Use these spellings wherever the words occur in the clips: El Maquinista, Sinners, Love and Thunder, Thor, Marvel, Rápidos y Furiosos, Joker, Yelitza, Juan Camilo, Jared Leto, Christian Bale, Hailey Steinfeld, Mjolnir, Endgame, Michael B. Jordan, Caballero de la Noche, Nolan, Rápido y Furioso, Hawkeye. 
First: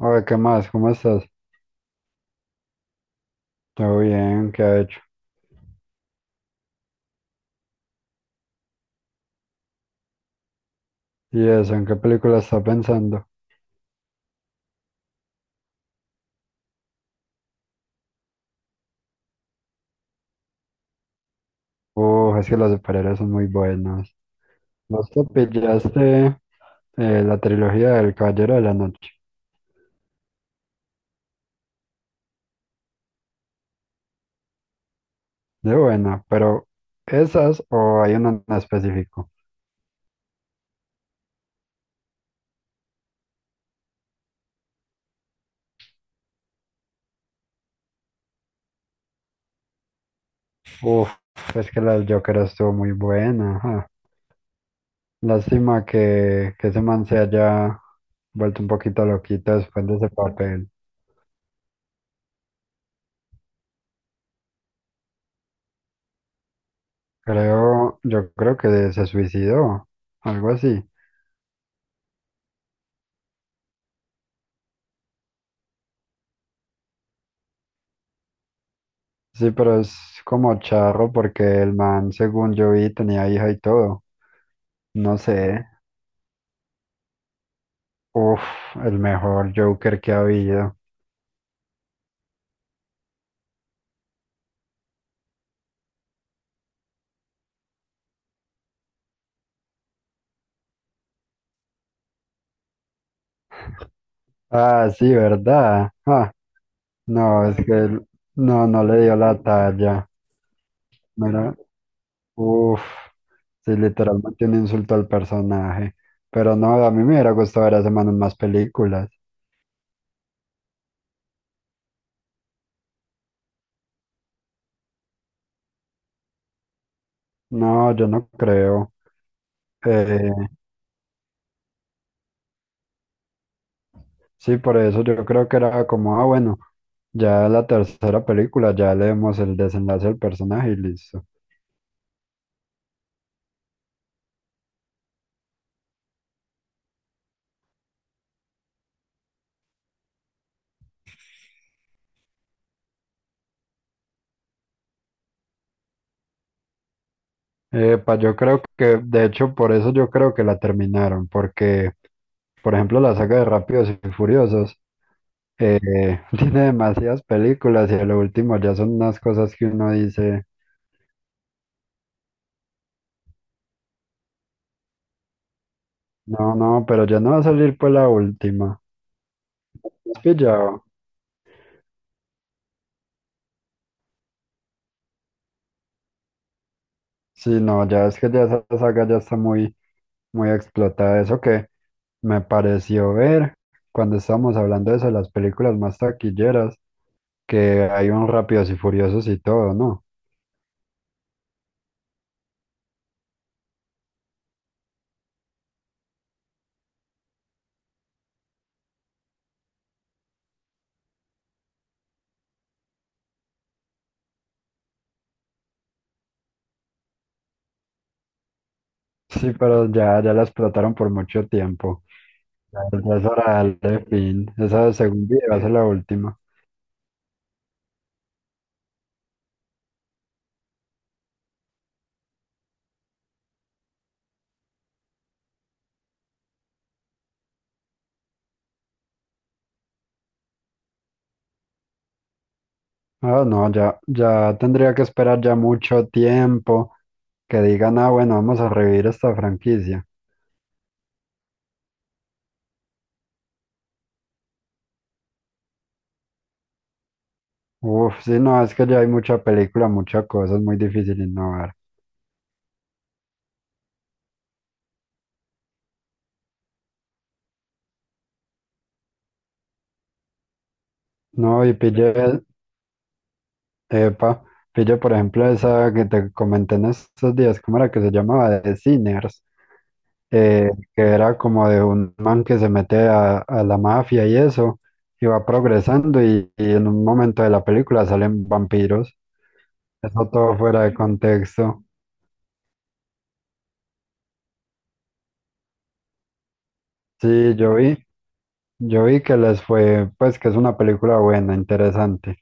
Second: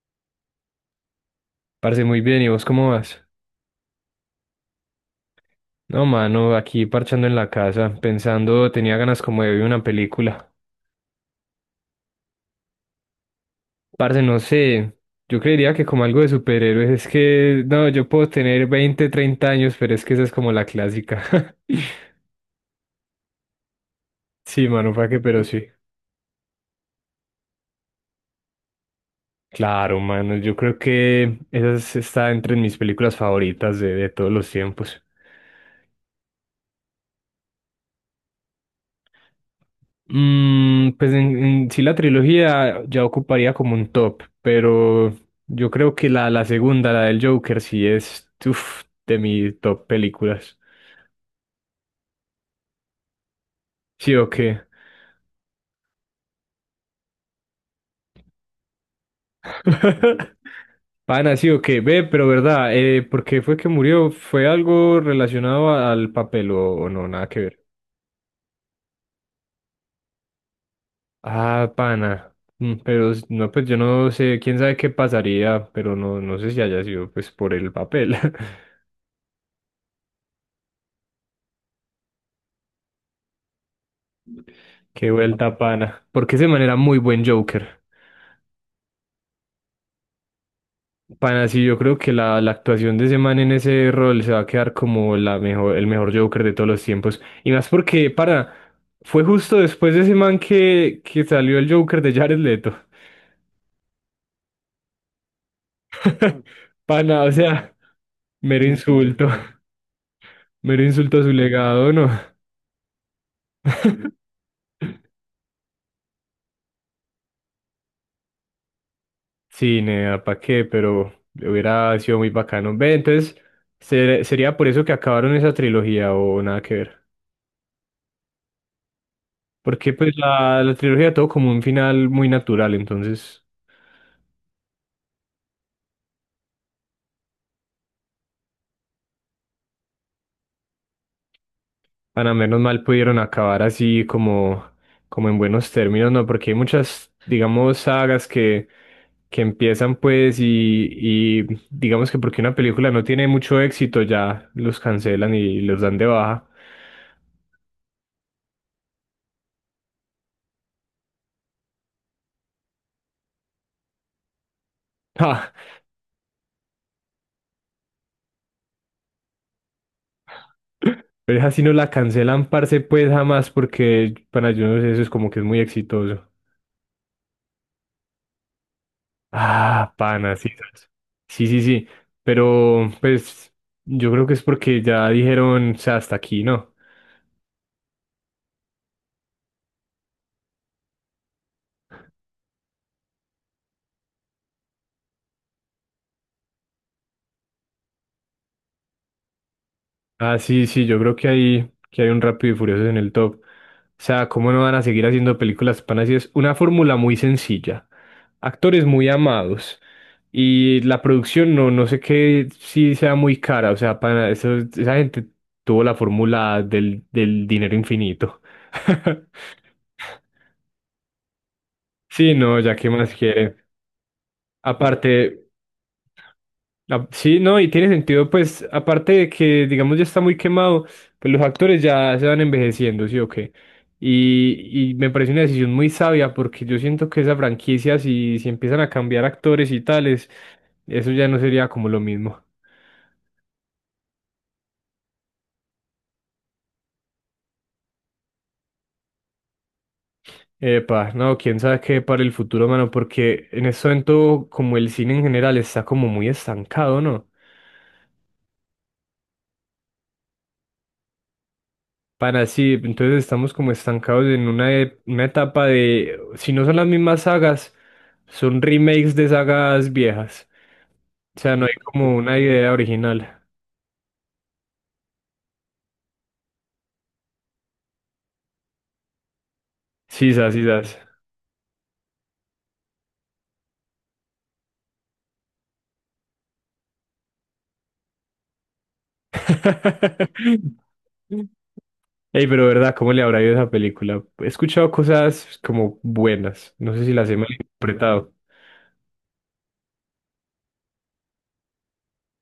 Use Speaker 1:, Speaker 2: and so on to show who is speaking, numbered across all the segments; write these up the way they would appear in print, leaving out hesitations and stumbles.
Speaker 1: Oye, ¿qué más? ¿Cómo estás?
Speaker 2: Parce, muy bien, ¿y vos cómo vas?
Speaker 1: Todo bien, ¿qué ha hecho?
Speaker 2: No, mano, aquí parchando en la casa, pensando, tenía ganas como de ver una película.
Speaker 1: ¿Y eso? ¿En qué película está pensando?
Speaker 2: Parce, no sé, yo creería que como algo de superhéroes, es que, no, yo puedo tener 20 30 años, pero es que esa es como la clásica.
Speaker 1: Es que los superhéroes son muy buenos.
Speaker 2: Sí, mano, para
Speaker 1: Vos
Speaker 2: qué,
Speaker 1: te
Speaker 2: pero sí.
Speaker 1: pillaste la trilogía del Caballero de la Noche.
Speaker 2: Claro, mano, yo creo que está entre mis películas favoritas de todos los tiempos.
Speaker 1: De buena, pero ¿esas o hay una en específico?
Speaker 2: Mm, pues en sí la trilogía ya ocuparía como un top, pero yo creo que la segunda, la del Joker, sí es uf, de mis top películas.
Speaker 1: Uf, es que la del Joker estuvo muy buena. Ajá.
Speaker 2: ¿Sí o qué?
Speaker 1: Lástima que ese man se haya vuelto un poquito loquito después de ese papel.
Speaker 2: Pana, sí o qué, ve, pero verdad, ¿por qué fue que murió? ¿Fue algo relacionado al papel o no? Nada que ver.
Speaker 1: Yo creo que se suicidó, algo así.
Speaker 2: Ah, pana. Mm, pero no, pues yo no sé, quién sabe qué pasaría, pero no, no sé si haya sido pues por el papel.
Speaker 1: Sí, pero es como charro porque el man, según yo vi, tenía hija y todo.
Speaker 2: Qué
Speaker 1: No sé.
Speaker 2: vuelta, pana. Porque ese man era muy buen Joker.
Speaker 1: Uf, el mejor Joker que ha habido.
Speaker 2: Pana, sí, yo creo que la actuación de ese man en ese rol se va a quedar como la mejor, el mejor Joker de todos los tiempos. Y más porque, para, fue justo después de ese man que salió el Joker de Jared Leto.
Speaker 1: Ah, sí, ¿verdad? Ah,
Speaker 2: Pana, o
Speaker 1: no, es claro que
Speaker 2: sea, mero
Speaker 1: no, no le dio
Speaker 2: insulto.
Speaker 1: la talla.
Speaker 2: Mero insulto a su
Speaker 1: Mira,
Speaker 2: legado, ¿no?
Speaker 1: uf, sí, literalmente un insulto al personaje. Pero no, a mí me hubiera gustado ver a ese man en más películas.
Speaker 2: Sí, nea, ¿pa' qué? Pero hubiera sido muy bacano. Ve, entonces, ¿sería por eso que acabaron esa trilogía o nada que ver?
Speaker 1: No, yo no creo.
Speaker 2: Porque pues
Speaker 1: Eh,
Speaker 2: la trilogía tuvo como un final muy natural, entonces,
Speaker 1: sí, por eso yo creo que era como, ah, bueno. Ya la tercera película, ya leemos el desenlace del personaje y listo.
Speaker 2: para menos mal pudieron acabar así como, como en buenos términos, ¿no? Porque hay muchas, digamos, sagas que empiezan pues y digamos que porque una película no tiene mucho éxito ya los cancelan y los dan de baja.
Speaker 1: Epa, yo creo que, de hecho, por eso yo creo que la terminaron, porque, por ejemplo, la saga de Rápidos y Furiosos
Speaker 2: Ah,
Speaker 1: eh, tiene demasiadas películas y lo último ya son unas cosas que uno dice,
Speaker 2: pero esa sí no la cancelan, parce, pues jamás, porque para yo no sé, eso es como que es muy exitoso.
Speaker 1: no, no, pero ya no va a salir pues la última.
Speaker 2: Ah,
Speaker 1: ¿Has
Speaker 2: pana, sí,
Speaker 1: pillado?
Speaker 2: sabes. Sí, sí, sí. Pero, pues, yo creo que es porque ya dijeron, o sea, hasta aquí, ¿no?
Speaker 1: Sí, no, ya es que ya esa saga ya está muy, muy explotada. Eso que me pareció ver cuando estábamos hablando de eso, de las películas más taquilleras, que hay un Rápidos y Furiosos y todo, ¿no?
Speaker 2: Ah, sí, sí, yo creo que hay un Rápido y Furioso en el top. O sea, ¿cómo no van a seguir haciendo películas panas? Y es una fórmula muy sencilla. Actores muy amados. Y la producción, no, no sé qué, si sea muy cara. O sea, pana, esa gente tuvo la fórmula del dinero infinito.
Speaker 1: Sí, pero ya, ya la explotaron por mucho tiempo.
Speaker 2: Sí, no, ya
Speaker 1: Ya,
Speaker 2: qué más
Speaker 1: ya es
Speaker 2: quiere.
Speaker 1: hora de darle fin. Esa,
Speaker 2: Aparte.
Speaker 1: según vi, va a ser la última.
Speaker 2: Ah, sí, no, y tiene sentido, pues, aparte de que, digamos, ya está muy quemado, pues los actores ya se van envejeciendo, ¿sí o qué? Y me parece una decisión muy sabia porque yo siento que esa franquicia, si, si empiezan a cambiar actores y tales, eso ya no sería como lo mismo.
Speaker 1: Ah, no, ya, ya tendría que esperar ya mucho tiempo que digan, ah, bueno, vamos a revivir esta franquicia.
Speaker 2: Epa, no, quién sabe qué para el futuro, mano, porque en este momento, como el cine en general está como muy estancado, ¿no?
Speaker 1: Uf, sí, no, es que ya hay mucha película, mucha cosa, es muy difícil innovar.
Speaker 2: Para sí, entonces estamos como estancados en una, una etapa de, si no son las mismas sagas, son remakes de sagas viejas. O
Speaker 1: No,
Speaker 2: sea, no hay
Speaker 1: y
Speaker 2: como
Speaker 1: pille,
Speaker 2: una idea original.
Speaker 1: epa, pille, por ejemplo, esa que te comenté en estos días, ¿cómo era que se llamaba? De Sinners.
Speaker 2: Sisas,
Speaker 1: eh,
Speaker 2: sisas.
Speaker 1: que era como de un man que se mete a la mafia y eso, y va progresando y en un momento de la película salen vampiros. Eso todo fuera de contexto.
Speaker 2: Ey, pero verdad, ¿cómo le habrá ido a esa película? He escuchado cosas como buenas. No sé si las he
Speaker 1: Sí, yo vi,
Speaker 2: malinterpretado.
Speaker 1: yo vi que les fue, pues que es una película buena, interesante.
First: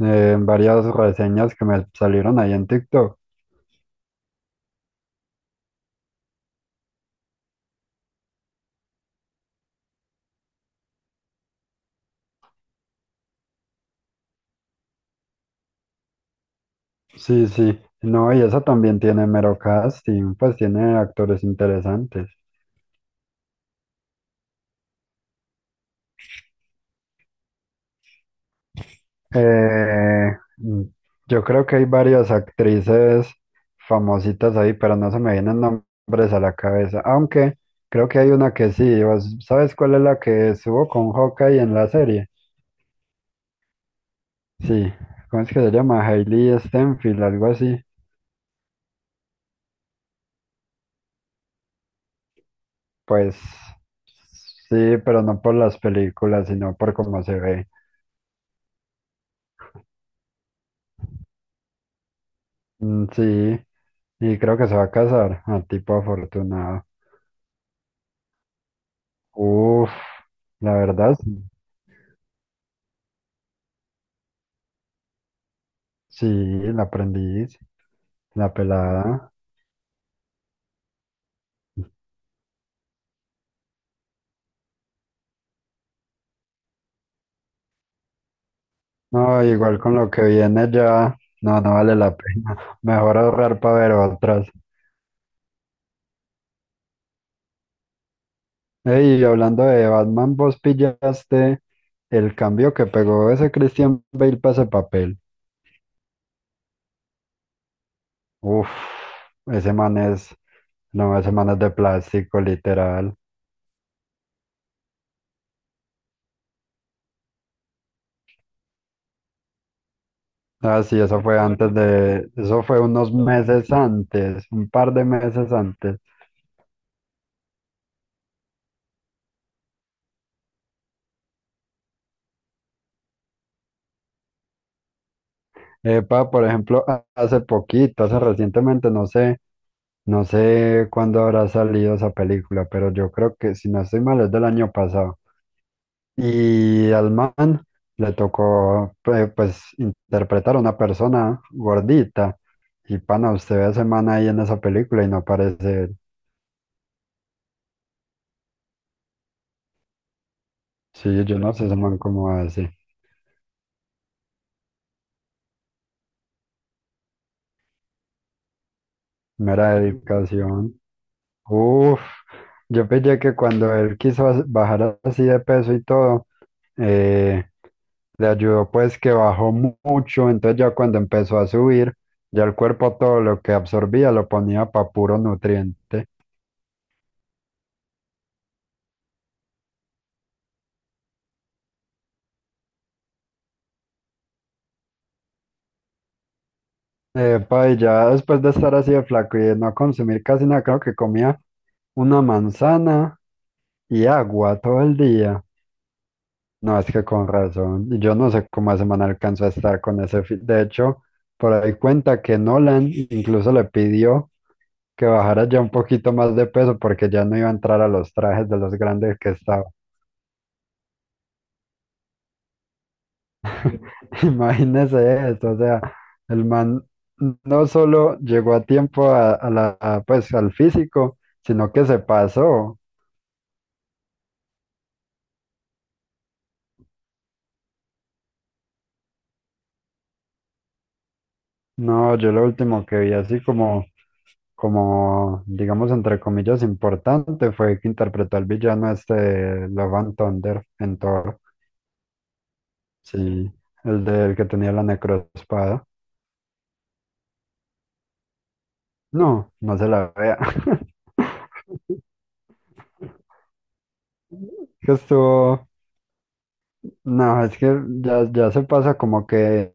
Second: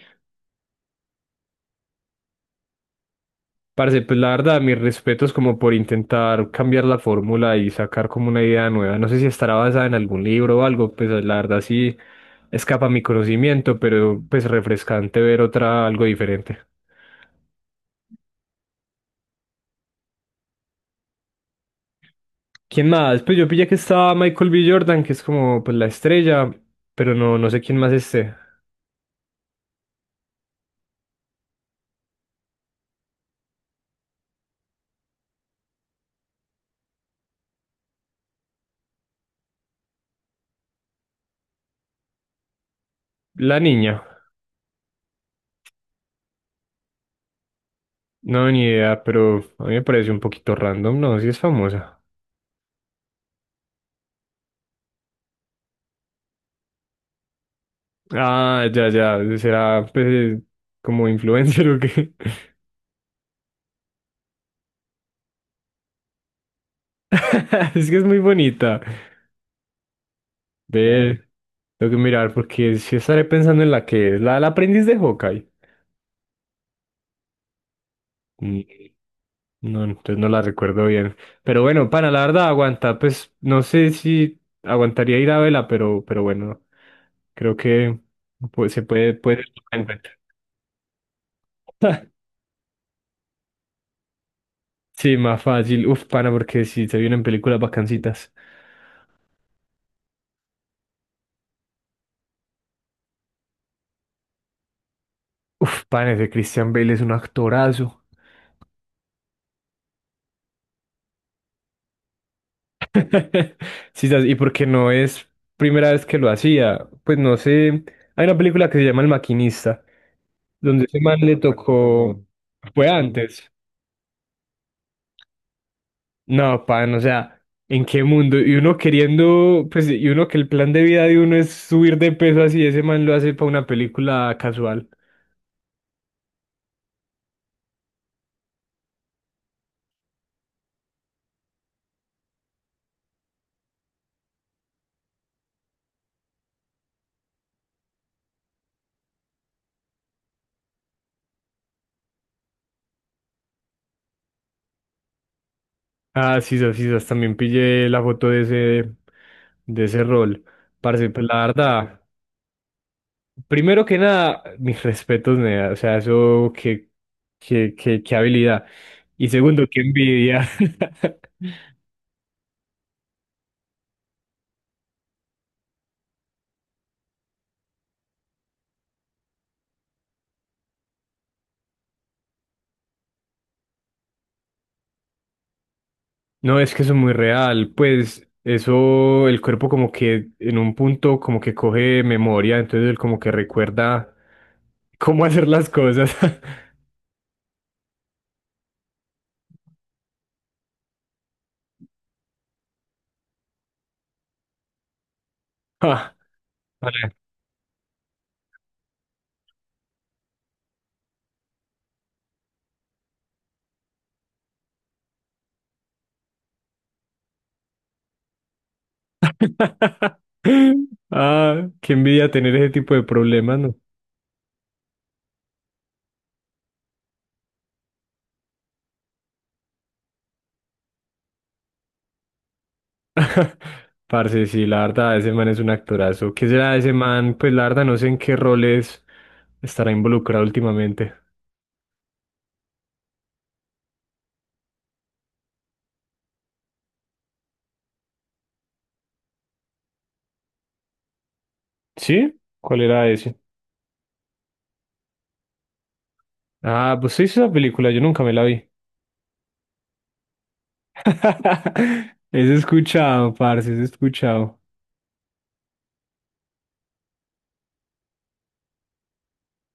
Speaker 1: Varias reseñas que me salieron ahí en TikTok.
Speaker 2: Parce, pues la verdad, mis respetos como por intentar cambiar la fórmula y sacar como una idea nueva. No sé si estará basada en algún libro o algo, pues la verdad sí escapa a mi conocimiento, pero pues refrescante ver otra, algo diferente.
Speaker 1: Sí, sí. No, y esa también tiene mero casting, pues tiene actores interesantes.
Speaker 2: ¿Quién más? Pues yo pillé que estaba Michael B. Jordan, que es como pues la estrella, pero no, no sé quién más esté.
Speaker 1: Eh, mm, yo creo que hay varias actrices famositas ahí, pero no se me vienen nombres a la cabeza. Aunque creo que hay una que sí. ¿Vos ¿Sabes cuál es la que estuvo con Hawkeye en la serie?
Speaker 2: La niña,
Speaker 1: Sí. ¿Cómo es que se llama? Hailey Steinfeld, algo así.
Speaker 2: no, ni idea, pero a mí me parece un poquito random, no, sí es famosa.
Speaker 1: Pues sí, pero no por las películas, sino por cómo se ve.
Speaker 2: Ah, ya, ya, será pues como influencer o qué.
Speaker 1: Mm, sí. Y creo que se va a casar. A tipo afortunado.
Speaker 2: Es que es muy bonita.
Speaker 1: Uf, la verdad,
Speaker 2: Ve,
Speaker 1: sí,
Speaker 2: tengo que mirar porque si estaré pensando en la que es, la del aprendiz de Hawkeye.
Speaker 1: sí, la aprendí. La
Speaker 2: Mm,
Speaker 1: pelada.
Speaker 2: no, entonces no la recuerdo bien. Pero bueno, pana la verdad aguanta. Pues no sé si aguantaría ir a vela, pero bueno, creo que pues, se puede,
Speaker 1: No,
Speaker 2: puede tomar
Speaker 1: igual
Speaker 2: en
Speaker 1: con lo
Speaker 2: cuenta.
Speaker 1: que viene ya, no, no vale la pena. Mejor ahorrar para ver otras.
Speaker 2: Sí, más fácil. Uf, pana, porque si se vienen películas bacancitas.
Speaker 1: Ey, y hablando de Batman, vos pillaste el cambio que pegó ese Christian Bale para ese papel.
Speaker 2: Uf, pana, ese Christian Bale es un actorazo.
Speaker 1: Uf, ese man es, no, ese man es de plástico, literal.
Speaker 2: Sí, ¿sabes? Y porque no es primera vez que lo hacía, pues no sé, hay una película que se llama El Maquinista,
Speaker 1: Ah,
Speaker 2: donde
Speaker 1: sí,
Speaker 2: ese man
Speaker 1: eso
Speaker 2: le
Speaker 1: fue antes
Speaker 2: tocó,
Speaker 1: de, eso fue
Speaker 2: fue
Speaker 1: unos
Speaker 2: antes,
Speaker 1: meses antes, un par de meses antes.
Speaker 2: no, pan, o sea, ¿en qué mundo? Y uno queriendo, pues, y uno que el plan de vida de uno es subir de peso así, ese man lo hace para una película casual.
Speaker 1: Epa, por ejemplo, hace poquito, hace recientemente, no sé. No sé cuándo habrá salido esa película, pero yo creo que, si no estoy mal, es del año pasado. Y al man le tocó, pues, interpretar a una persona gordita. Y pana, usted ve a ese man ahí en esa película y no parece él.
Speaker 2: Ah, sí, sí, sí, también pillé la foto de ese rol. Parce,
Speaker 1: Sí,
Speaker 2: pues
Speaker 1: yo
Speaker 2: la
Speaker 1: no sé ese man
Speaker 2: verdad,
Speaker 1: cómo hace.
Speaker 2: primero que nada, mis respetos, nea, o sea, eso, qué habilidad. Y segundo,
Speaker 1: Mera
Speaker 2: qué envidia.
Speaker 1: dedicación. Uf, yo pensé que cuando él quiso bajar así de peso y todo, eh, le ayudó pues que bajó mucho, entonces ya cuando empezó a subir, ya el cuerpo todo lo que absorbía lo ponía para puro nutriente.
Speaker 2: No, es que eso es muy real, pues eso, el cuerpo como que en un punto como que coge memoria, entonces él como que recuerda cómo hacer las cosas.
Speaker 1: Epa, y ya después de estar así de flaco y de no consumir casi nada, creo que comía una manzana y agua todo el día.
Speaker 2: Ah,
Speaker 1: No, es que
Speaker 2: vale.
Speaker 1: con razón. Y yo no sé cómo esa man alcanzó a estar con ese fit. De hecho, por ahí cuenta que Nolan incluso le pidió que bajara ya un poquito más de peso porque ya no iba a entrar a los trajes de los grandes que estaba.
Speaker 2: Ah, qué envidia tener ese tipo de problemas, ¿no?
Speaker 1: Imagínese esto, o sea, el man no solo llegó a tiempo a la, a, pues, al físico, sino que se pasó.
Speaker 2: Parce, sí, la verdad, ese man es un actorazo. ¿Qué será de ese man? Pues la verdad, no sé en qué roles estará involucrado últimamente.
Speaker 1: No, yo lo último que vi así como, como, digamos, entre comillas, importante fue que interpretó al villano este Love and Thunder en Thor,
Speaker 2: ¿Sí? ¿Cuál era ese?
Speaker 1: sí, el del que tenía la necroespada.
Speaker 2: Ah, pues sí, esa película, yo nunca me la vi.
Speaker 1: No, no se la vea.
Speaker 2: Es escuchado, parce, es escuchado.
Speaker 1: Que estuvo, no, es que ya, ya se pasa como que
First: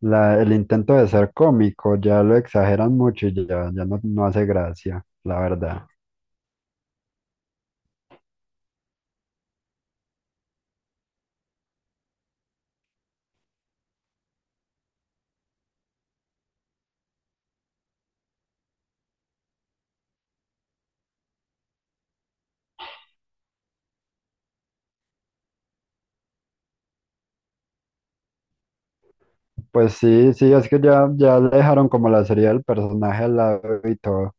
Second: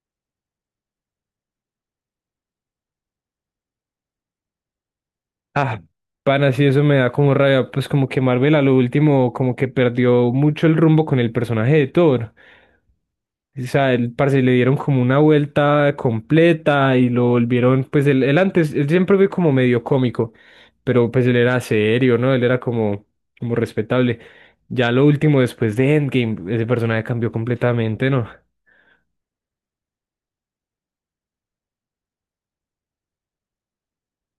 Speaker 1: la, el intento de ser cómico ya lo exageran mucho y ya, ya no, no hace gracia, la
Speaker 2: Ah,
Speaker 1: verdad.
Speaker 2: pana, sí, eso me da como rabia, pues como que Marvel a lo último como que perdió mucho el rumbo con el personaje de Thor. O sea, el parce le dieron como una vuelta completa y lo volvieron, pues él antes, él siempre fue como medio cómico, pero pues él era serio, ¿no? Él era como, como respetable. Ya lo último, después de Endgame, ese personaje cambió completamente, ¿no?
Speaker 1: Pues sí, sí, es que ya, ya le dejaron como la serie del personaje al lado y todo.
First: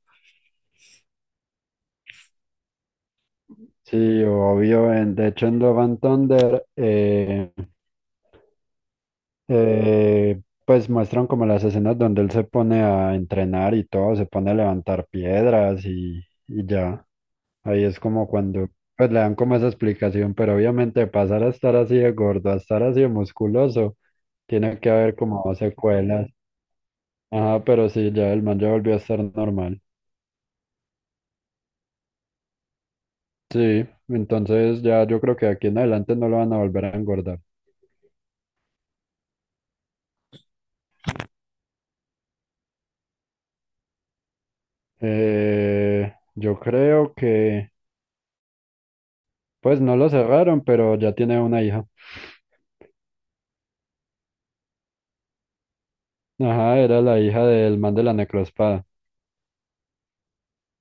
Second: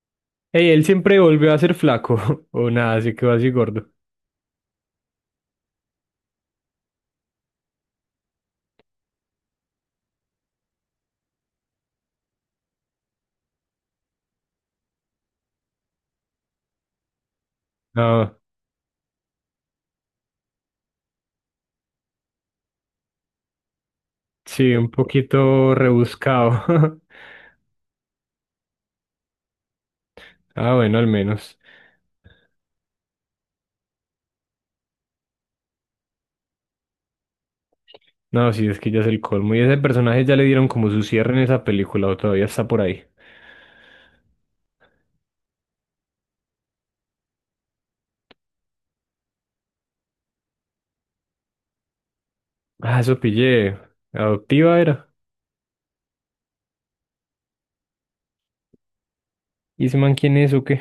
Speaker 2: Ey, él siempre volvió a ser flaco, o nada, se quedó así gordo.
Speaker 1: Sí, obvio. De hecho, en Love and Thunder, pues muestran como las escenas donde él se pone a entrenar y todo, se pone a levantar piedras y ya. Ahí es como
Speaker 2: No.
Speaker 1: cuando pues, le dan como esa explicación, pero obviamente pasar a estar así de gordo, a estar así de musculoso,
Speaker 2: Sí,
Speaker 1: tiene que
Speaker 2: un
Speaker 1: haber como
Speaker 2: poquito
Speaker 1: secuelas.
Speaker 2: rebuscado.
Speaker 1: Ajá, pero sí, ya el man ya volvió a estar normal.
Speaker 2: Ah, bueno, al menos.
Speaker 1: Sí, entonces ya yo creo que de aquí en adelante no lo van a volver a engordar.
Speaker 2: No, sí, es que ya es el colmo. Y ese personaje ya le dieron como su cierre en esa película o todavía está por ahí.
Speaker 1: Yo creo que, pues no lo cerraron, pero ya tiene una hija.
Speaker 2: Ah, eso pillé. Adoptiva era.
Speaker 1: Ajá, era la hija del man de la necroespada.
Speaker 2: ¿Y ese man quién es o qué?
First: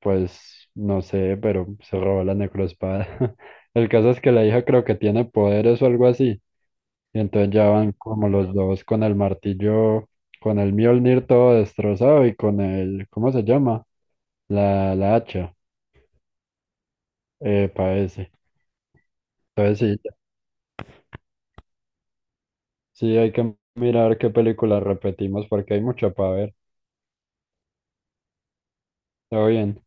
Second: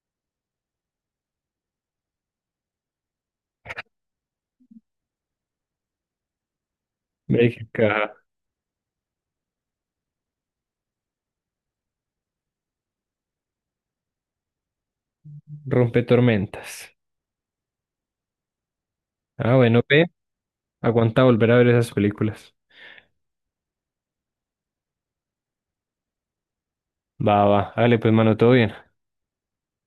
Speaker 1: Pues no sé, pero se robó la necroespada. El caso es que la hija creo que tiene poderes o algo así. Y entonces ya van
Speaker 2: México.
Speaker 1: como los dos con el martillo, con el Mjolnir todo destrozado y con el, ¿cómo se llama? La hacha.
Speaker 2: Rompe tormentas.
Speaker 1: Eh, Ese.
Speaker 2: Ah, bueno,
Speaker 1: Entonces
Speaker 2: ve.
Speaker 1: sí,
Speaker 2: Aguanta volver a ver esas películas.
Speaker 1: sí hay que mirar qué película repetimos porque hay mucho para ver.
Speaker 2: Va, va. Dale, pues, mano, todo bien.
Speaker 1: Todo bien.